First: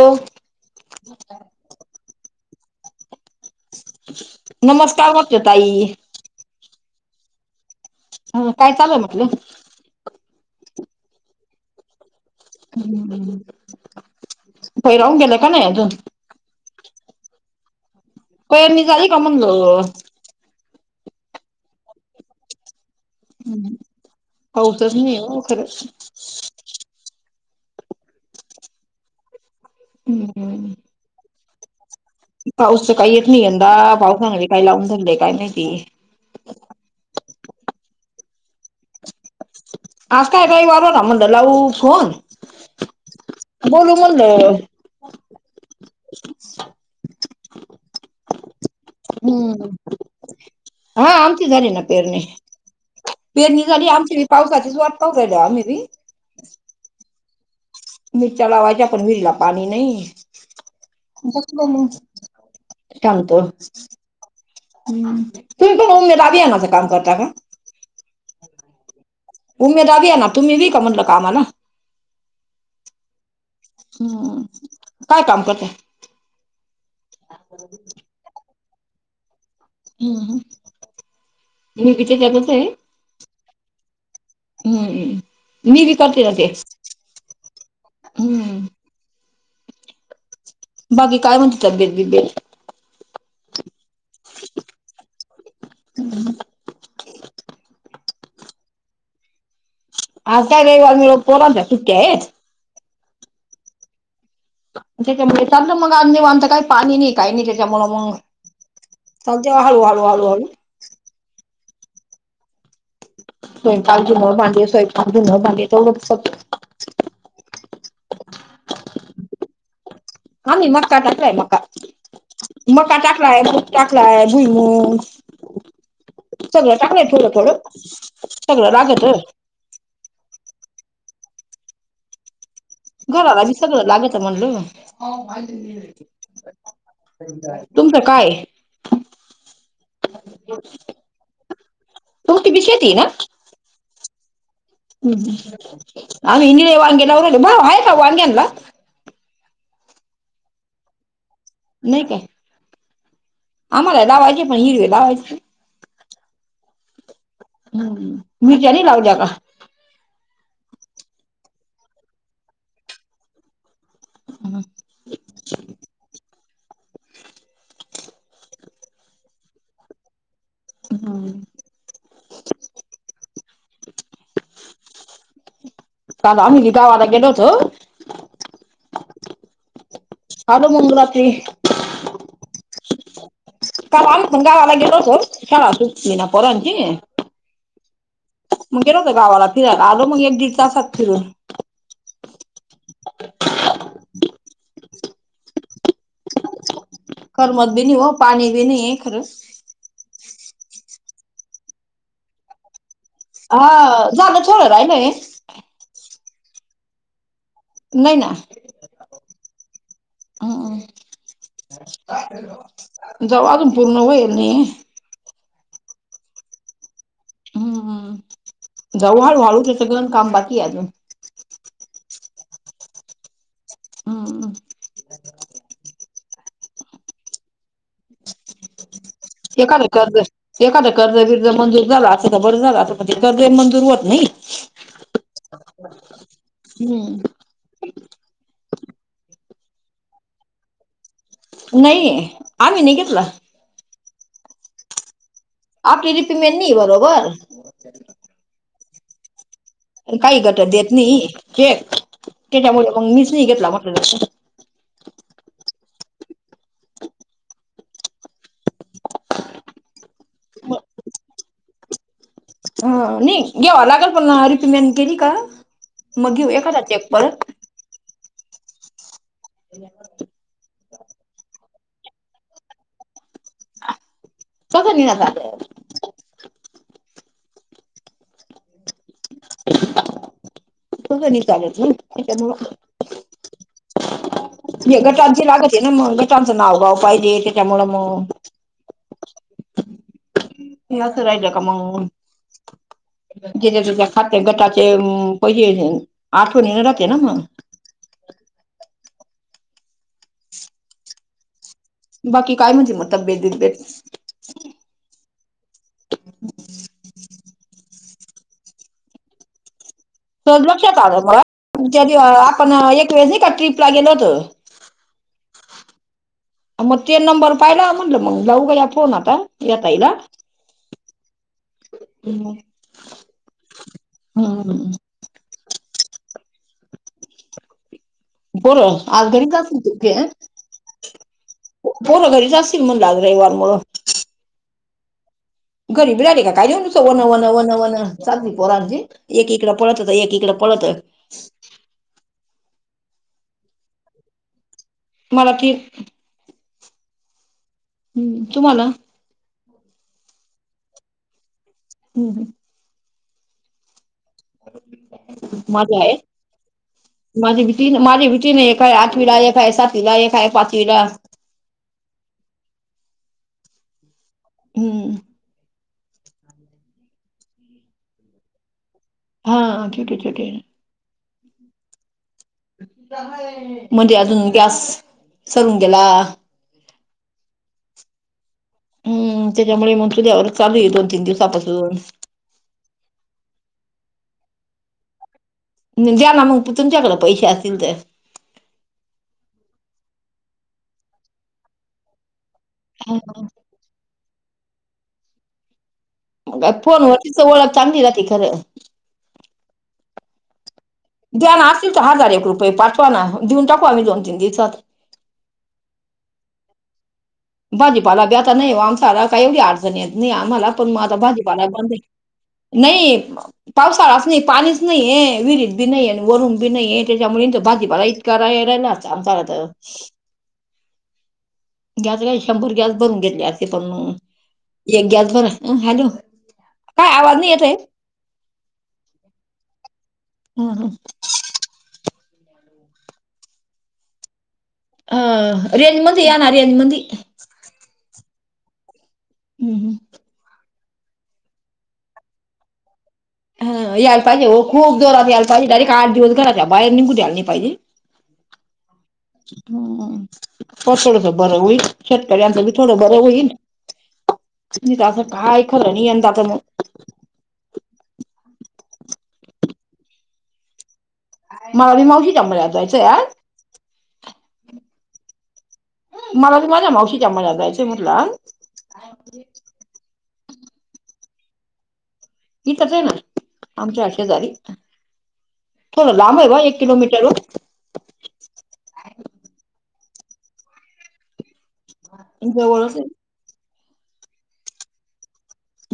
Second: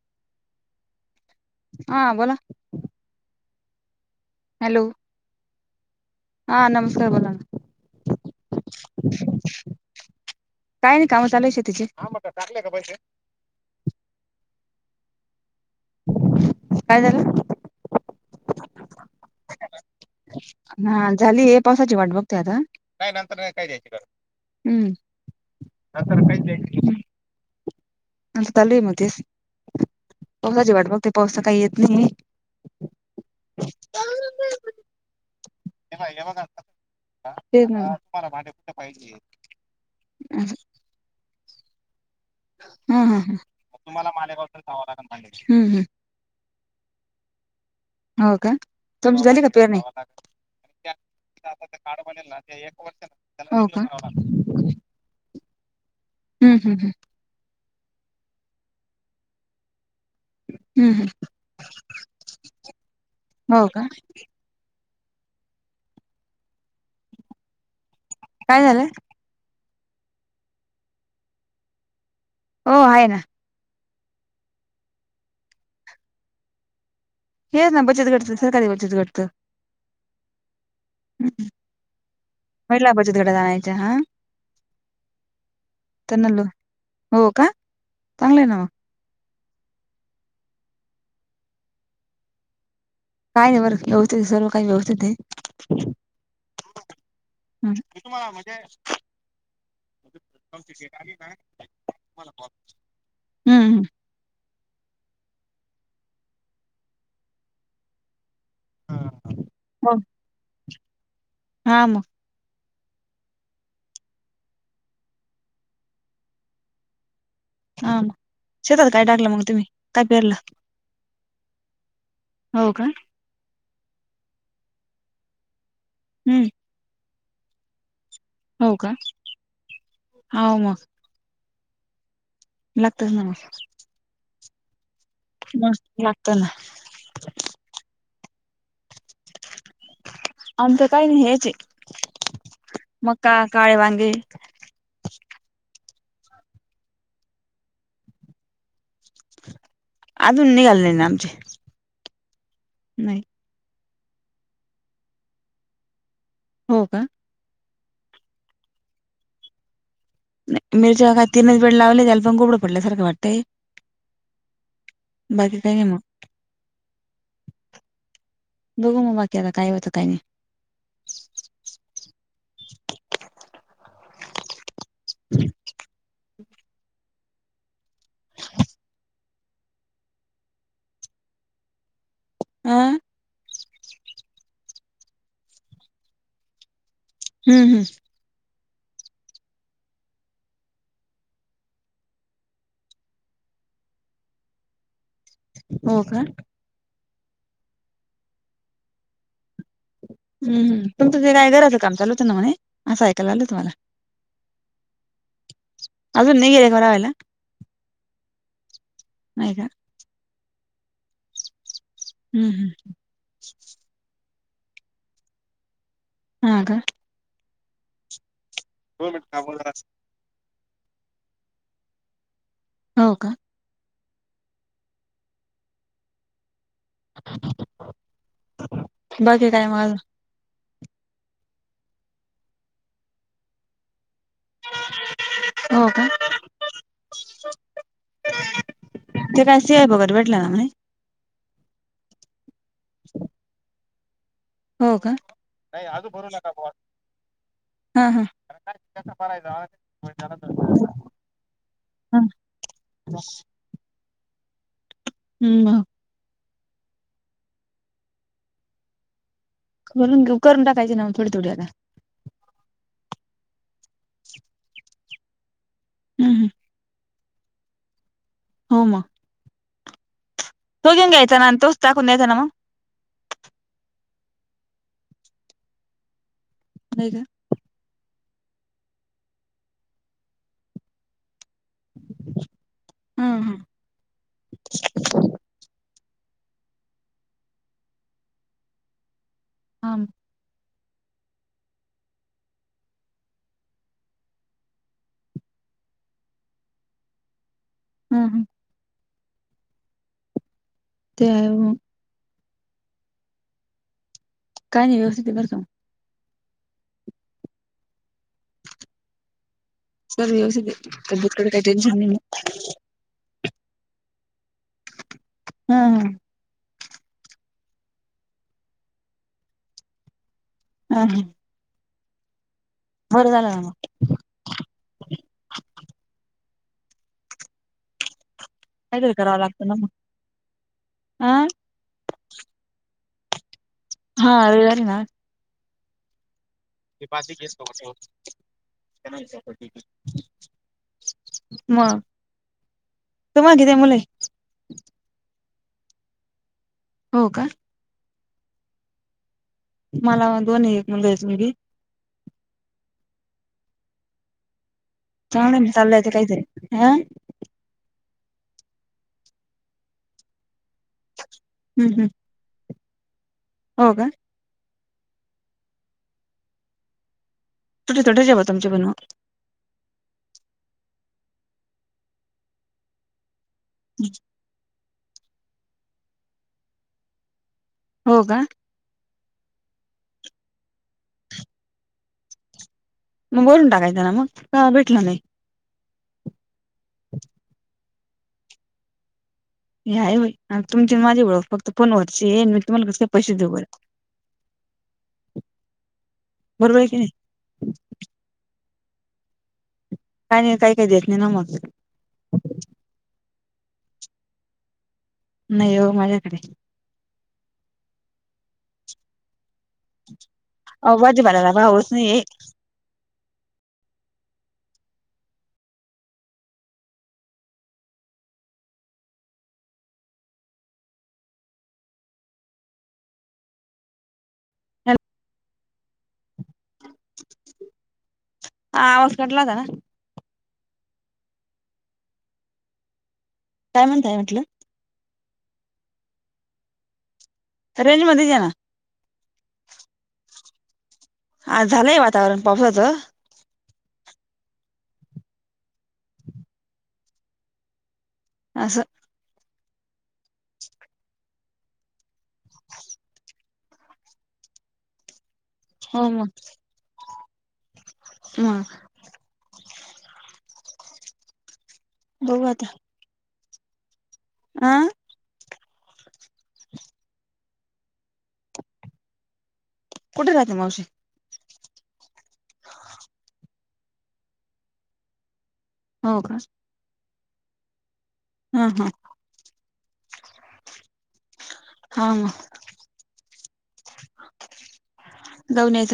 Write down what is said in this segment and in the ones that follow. हो हा बोला हॅलो नमस्कार [unintelligible] ताई. हा नमस्कार बोला ना. हा काय चालूय म्हटलं काय नाही काम चालुये शेतीचे हम्म हम्म [unintelligible] गेलं का नाही अजून काय झाल? [unintelligible] झाली का म्हणलं हा झाली आहे पावसाची वाट बघतो आता - नाही नंतर नाही काही द्यायच कर पाऊसच नाही हो खरंच नंतर काही द्यायच त्याचं चालुये म तेच हम्. पावसाची वाट मग ते पावसा काही येत नाही. पाऊसच काही येत नाही यंदा पाऊसांगली काही लावून धरलेय काय नाहीती. पाय मग कर. ते ना तुम्हाला पाहिजे. आज काय काही वार रा म्हणलं लावऊ फोन. ह ह बोलू तुम्हाला म्हणलं मालेगाववडे हम्म हम्म. [unintelligible] हो का तुमच झाली का हम्म पेरणी नाही. हा आमची झाली ना पेरणी पेरणी हो का झाली आमची हम्म पाव. मसाचीच वाट पाव राहिल मी. हम् ह ह्. मिरच्या लावायच्या पण विहिरीला पाणी नाही. हम्म हम्म हो का [unintelligible] ह तुम्ही पण उमेद आभयानाचं काम करता का. काय झालंय? उमेदा आहे ना तुम्ही का म्हटलं काम आहे ना. हो आहे ना. हम्म काय काम करत. हेच ना बचत घडतं सरकारी बचत घडतं. हम्म. [inaudible] मी बी त्याच्यातच आहे महिला बचत घड जाायच्या हा. हम्म. मी बी [inaudible] करते ना त्यांनालो ते हो का चांगलं आहे ना हम्म. मग. बाकी काय म्हणते तब्येत बिब्येत. काय नाही बर व्यवस्थित सर्व काही व्यवस्थित आहे. [inaudible] [inaudible] तुम्हाला म्हणजे. अज का इवगव पोरत क सुिककय. हम्म हम. त्याच्यामुळे चालं मग अजवत काही पाणी नाही काही नाही त्याच्यामुळ मग. तज हलू मग हलू हलू हलू. हा मग. स्वयंपाक घुनं भांडे स्वयंकेुणं भांडे तेवढंच फत. हा शेतात काय टाकलं मग तुम्ही काय पेरलं. मका टाक मका हो का मका टाक. टकलाय टाकलाय भुईम हम्म सगळं टाकलंय ठोलं थोडं. सगळं हो का? लागत ह मग. लागतच ना घराला मग बी सगळं लागत म्हणल. मस् लागत ना. तुमचं काय. [inaudible] आमच काही नाही ह्याची तुमची बी शेती ना मक्का काळे वांगी. आम्ही निळे वांग्याला उले आहे का वांग्यांला. [inaudible] अजून निघालले ना आमचे. नाही काय. नाही. आम्हाला लावायचे पण हिरवे लावायचे. हो का? हम्म मिर्जा नि लाग जा का. मिरच्या हातीनच वेळ लावले त्या पण गोबडं पडले सारखं वाटतंय. बाकी काही क मग. [inaudible] बघ म बाकी आता काय होत काही नाही. हम. [inaudible] काल आम्ही बि गावाला गेलो होतो आलो मंग रात्री हा काल आम्ही पण गावाला गेलो होतो शाळा ना सुटली पोरांची हम्म हम् मग गेलं होतं गावाला फिरायला आलो मग एक दिसात फिरून हो का करमत भी नाही व पाणी भी नाही आहे खरं हम्म तुमचं ते काय घराचं काम चालू होतं ना म्हणे असं ऐकाय आलं तुम्हाला हा झालं थोडं राहिलंय अजून नाही गेले घर व्हायला नाहीय ना.. हम्म हम्म हम्म जवा अजून पूर्ण होईल नी ह का हम्मम्.. जाऊ हाय वाळूच काम बाकी हाय अजून हो का ह [inaudible] हे काय काढलाय मग कर्ज एखाद कर्ज बिर्ज मंजूर झाला असं तर बरं झालं आसत ते कर्ज मंजूर होत नाही हो का हम्म ते काय शियत वगैरे भेटलं ना म्हणे नाही आम्ही नाही घेतला हो का आपली रिपेमिंनी नाही बरोबर [inaudible] काही घट देत नाही हे त्याच्यामुळे मग मीच नाही घेतला म्हटलं ल हम् बा म्हणून गप्प करून टाकाय ना थोडी थोडी्याला ह नाही घेवा लागल पण ना रिपीमॅन केली का मग हम्म घेऊ एखादा ते बरं हो म [inaudible] त्यो घेऊन घ्यायचा आणी तोच टाकून द्यायांचा ना मग कशानी ग झालं ब का बघ निटं आल्यात घेऊन तिकडनं घेऊन हा हा गटांची लागत आहे ना मग गटांचं नावगाव पाहिजे त्याच्यामुळ मग हम हे असं राहिलं का मग तिथे त खाते गटाचे पैसे आठवनींन राहते ना मग हम् हम ते आो बाकी काय म्हणते तब्येत बिब्यत काय नाही व्यवस्थित बरका मग सर्व सो व्यवस्थित आहे लक्षात आ तब्येतीकडे काही म टेन्शन नाही मग आपण एक वेळेस नाही का ट्रिपला गेलो होत हा हा मग ते नंबर पाहिला म्हटलं मग लाऊ गड्या फोन आता यां ताईला हा हा [inaudible] बर झालं ना म हम्म बरो काहीतरी आज करावं घरी का लागतं ना मग आ [inaudible] पोरं घरीच असेतील म्हणलं आज रविवार मुळं हा रवीवार आहे ना आज [inaudible] वन वन वन वन चालली पोरांची एक इकड पळत एक इकड पळत म तूम्हाला कीती मुलं आहेत मला [inaudible] हो का हम्म तुम्हाला मला दोन आहेत एक मुलगा एक मुलगी ह चांगलं आहे [inaudible] कायतरी माझी भीती माझी भीतीने एका आहे आठवीला एका आहे सातीला एका आहे पाचवीला हम् हं हो का हम्म छोटे छोटे आहे तुमचे पण हो हा छोटे छोटे आहे म्हणजे अजून गॅस सरून गेला हो का हम्म त्याच्यामुळे मग तुझ्यावरच चालू आहे दोन तीन दिवसापासून मग वरून टाकायचा ना मग भेटला नाही. द्याना मग तुमच्याकड पैसे असतील तर नाही हो तुमची माझी ओळख फक्त फोनवरची आहे मी तुम्हाला कस काय पैसे देऊ बर बरोबर आहे की फोन नाही वरतीच ओळख चांगली राहती खरं काय नाही काय [inaudible] द्या ना असतिल तर हजार एक रुपये पाठवाना देऊन टाकू आम्ही दोन तीन दिवसात नाही हो माझ्याकडे भाजीपाला बी आता नाही आमचाला काय एवढी अडचणी नाही आम्हाला पण अहो मग आता भाजीपाल्याला भाजीपाला भावच बंद नाहीये नाही पावसाळाच नाही पाणीच नाही आहे विहिरीत बी नाहीे वरुन बी नाहीये त्याच्यामुळे तर भाजीपालायच करायला वेळेलाच आमचा तर गॅस काय शंभर गॅस भरून घेतले. असे पण हॅलो, एक गॅस बर हॅलो काय आवाज नाही येत आहे हा आवाज कटला होता ना हम् हम काय म्हणतय म्हटलं रेंजमध्ये या ना रेंजमध्ये रेंजमध्ये हे ना हम् हम हा झालंय वातावरण पावसाचं हा यायला पाहिजे हो खूप जोरात यायला पाहिजे डायरेक्ट आठ दिवस घराच्या बाहेर निघू घ्यायला पाहिजे असं पड थोडस बरं होईल शेतकऱ्यांचं बी थोडं बरं होईल त असं काय खर नाहींतच यंदाचा मग मग मला बी मावशीच्या बघू मळ्यात जायचंय आज आं मला बी माझ्या मावशीच्या मळ्यात जायचंय म्हटलं आज कुठे राहते! मावशी हितच ये ना आमच्या शेजारी थोड हो का लांब आहे बा एक किलो मीटर हम हम हा म जवळच आहे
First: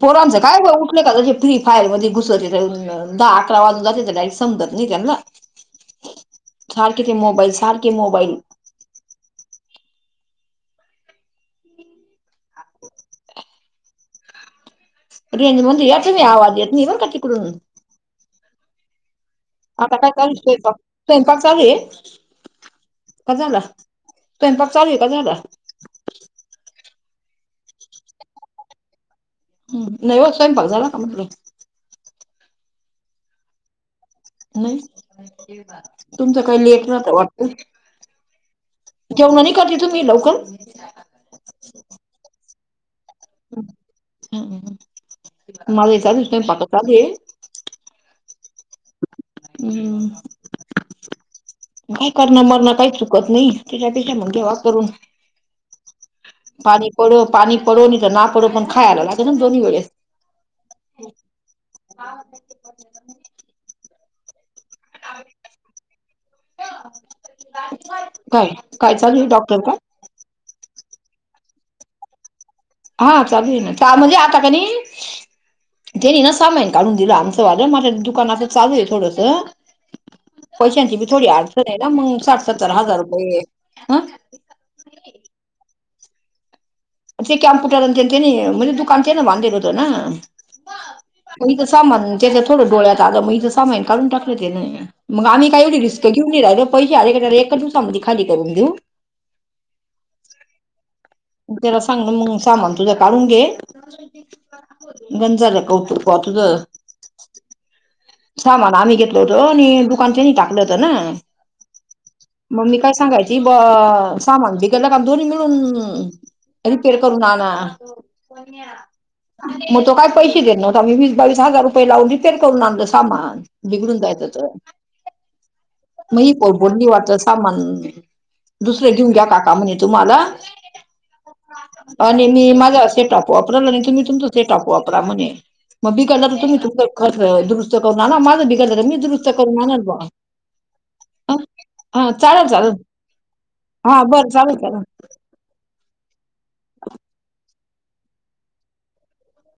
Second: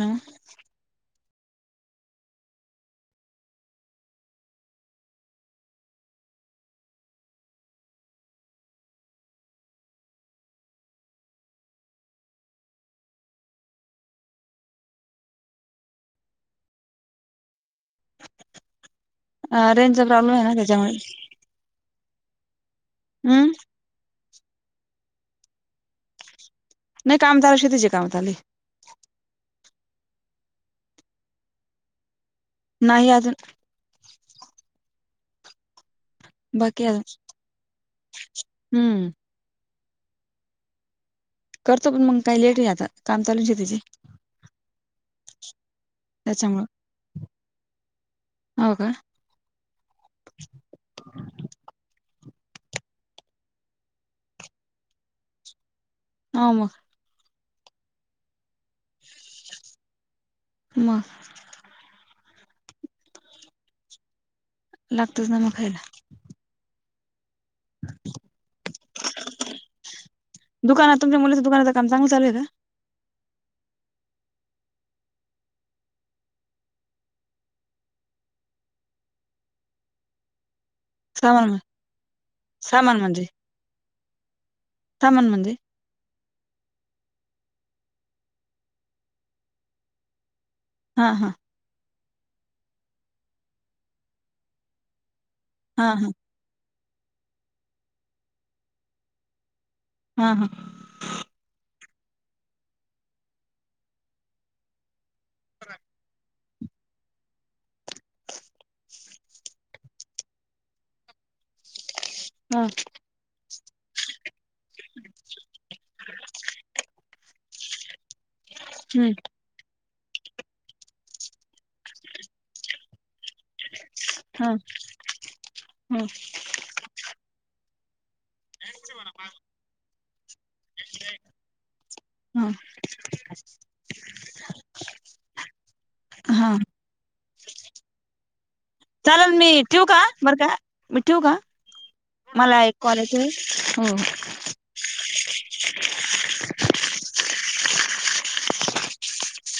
पोरांच काय ग उठलं की तस फ्री फायर मध्ये घुसतात दहा अकरा वाजून जाते तर डायरेक्ट समजत नाही त्यांना सारखे ते मोबाईल सारखे मोबाईल रेंज मध्ये या तुम्ही आवाज नाही येत बरं का तिकडून अ, आता रेंजचा काय प्रॉब्लेम आहे करायले ना त्याच्यामुळे स्वयंपाक स्वयंपाक चालू आहे की हम्म झाला? नाही काम चालू आहे शेतीची काम चालू आहे. ह नाही व स्वयंपाक झाला का म्हटलं? नाही अजून नाही तुमचं काही बाकी लेट अजून राहत वाटत हम्म जेवण नाही करती तुम्ही लवकर? करतो पण मग काही लेट आता काम चालूच शेतीचे हम्म, माझ हे चालू ये स्वयंपाक त्याच्यामुळं चालुये हो का हम् काय करणार मरण काही चुकत नाही त्याच्या पेक्षा म्हणून घ्याव करून हो मग पाणी पड पाणी पडो तर ना पडो पण खायला लागेल ना दोन्ही वेळेस मग हा लागतोच ना मग खायला काय काय चालू ये डॉक्टर काय दुकाना तुमच्या मुलीच्या दुकानातल काम चांगल चालु ये का? हा चालू ये ना म्हणजे आता कणी त्यांनी ना सामान काढून दिलं आमचं वालं माझ्या दुकानचं चालू आहे थोडस पैशांची बी थोडी सामान अडचण म्हण- आहे ना मग साठ सत्तर हजार सामान म्हणजे रुपये आ सामान म्हणजे ते कॅम्प्य म्हणजे दुकान तेन त्यांनी बांधेल होत ना हा हा इच सामान त्याच्या थोडं डोळ्यात आलं मीं सामान काढून टाकलं त्यांनी मग आम्हीय एवढी हा रिस्क हा घेऊ क रा पैसे अले एक एक दिवसामध्ये खाली करून देऊ हा हा त्याला सांग ना मग सामान तुझा काढून घे गंज झाल कौतुक बा तुज सामान आम्ही घेतल होत आणि दुकान त्यांनी टाकलं होतं ना मग हा मी काय सांगायची ब सामान बिगडला क दोन्ही मिळून रिपेअर करून आणा हम्म मग तो काय पैसे देत नव्हता आम्ही वीस बावीस हजार रुपये लावून रिपेर करून आणलं सामान बिघडून जायचं हा त हा [unintelligible] बोंडी वरच सामान दुसरं घेऊन घ्या काका म्हणे तुम्हाला? आणि मी हा मा म्हणे सेटॉप वापरा म्हणे तुम्ही तुमची सेटअप वापरा म्हणे, म बिघडलं की हा तुम्ही तुमचं खर्च दुरुस्त करून आण माझं बिघाडल मी दुरुस्त चालेल मी करून आणण ठेवू बॉ का बरं का मी ठेवू का हा चालल मला चालल एक कॉल येतोय हो हो हा बरं चालल चालल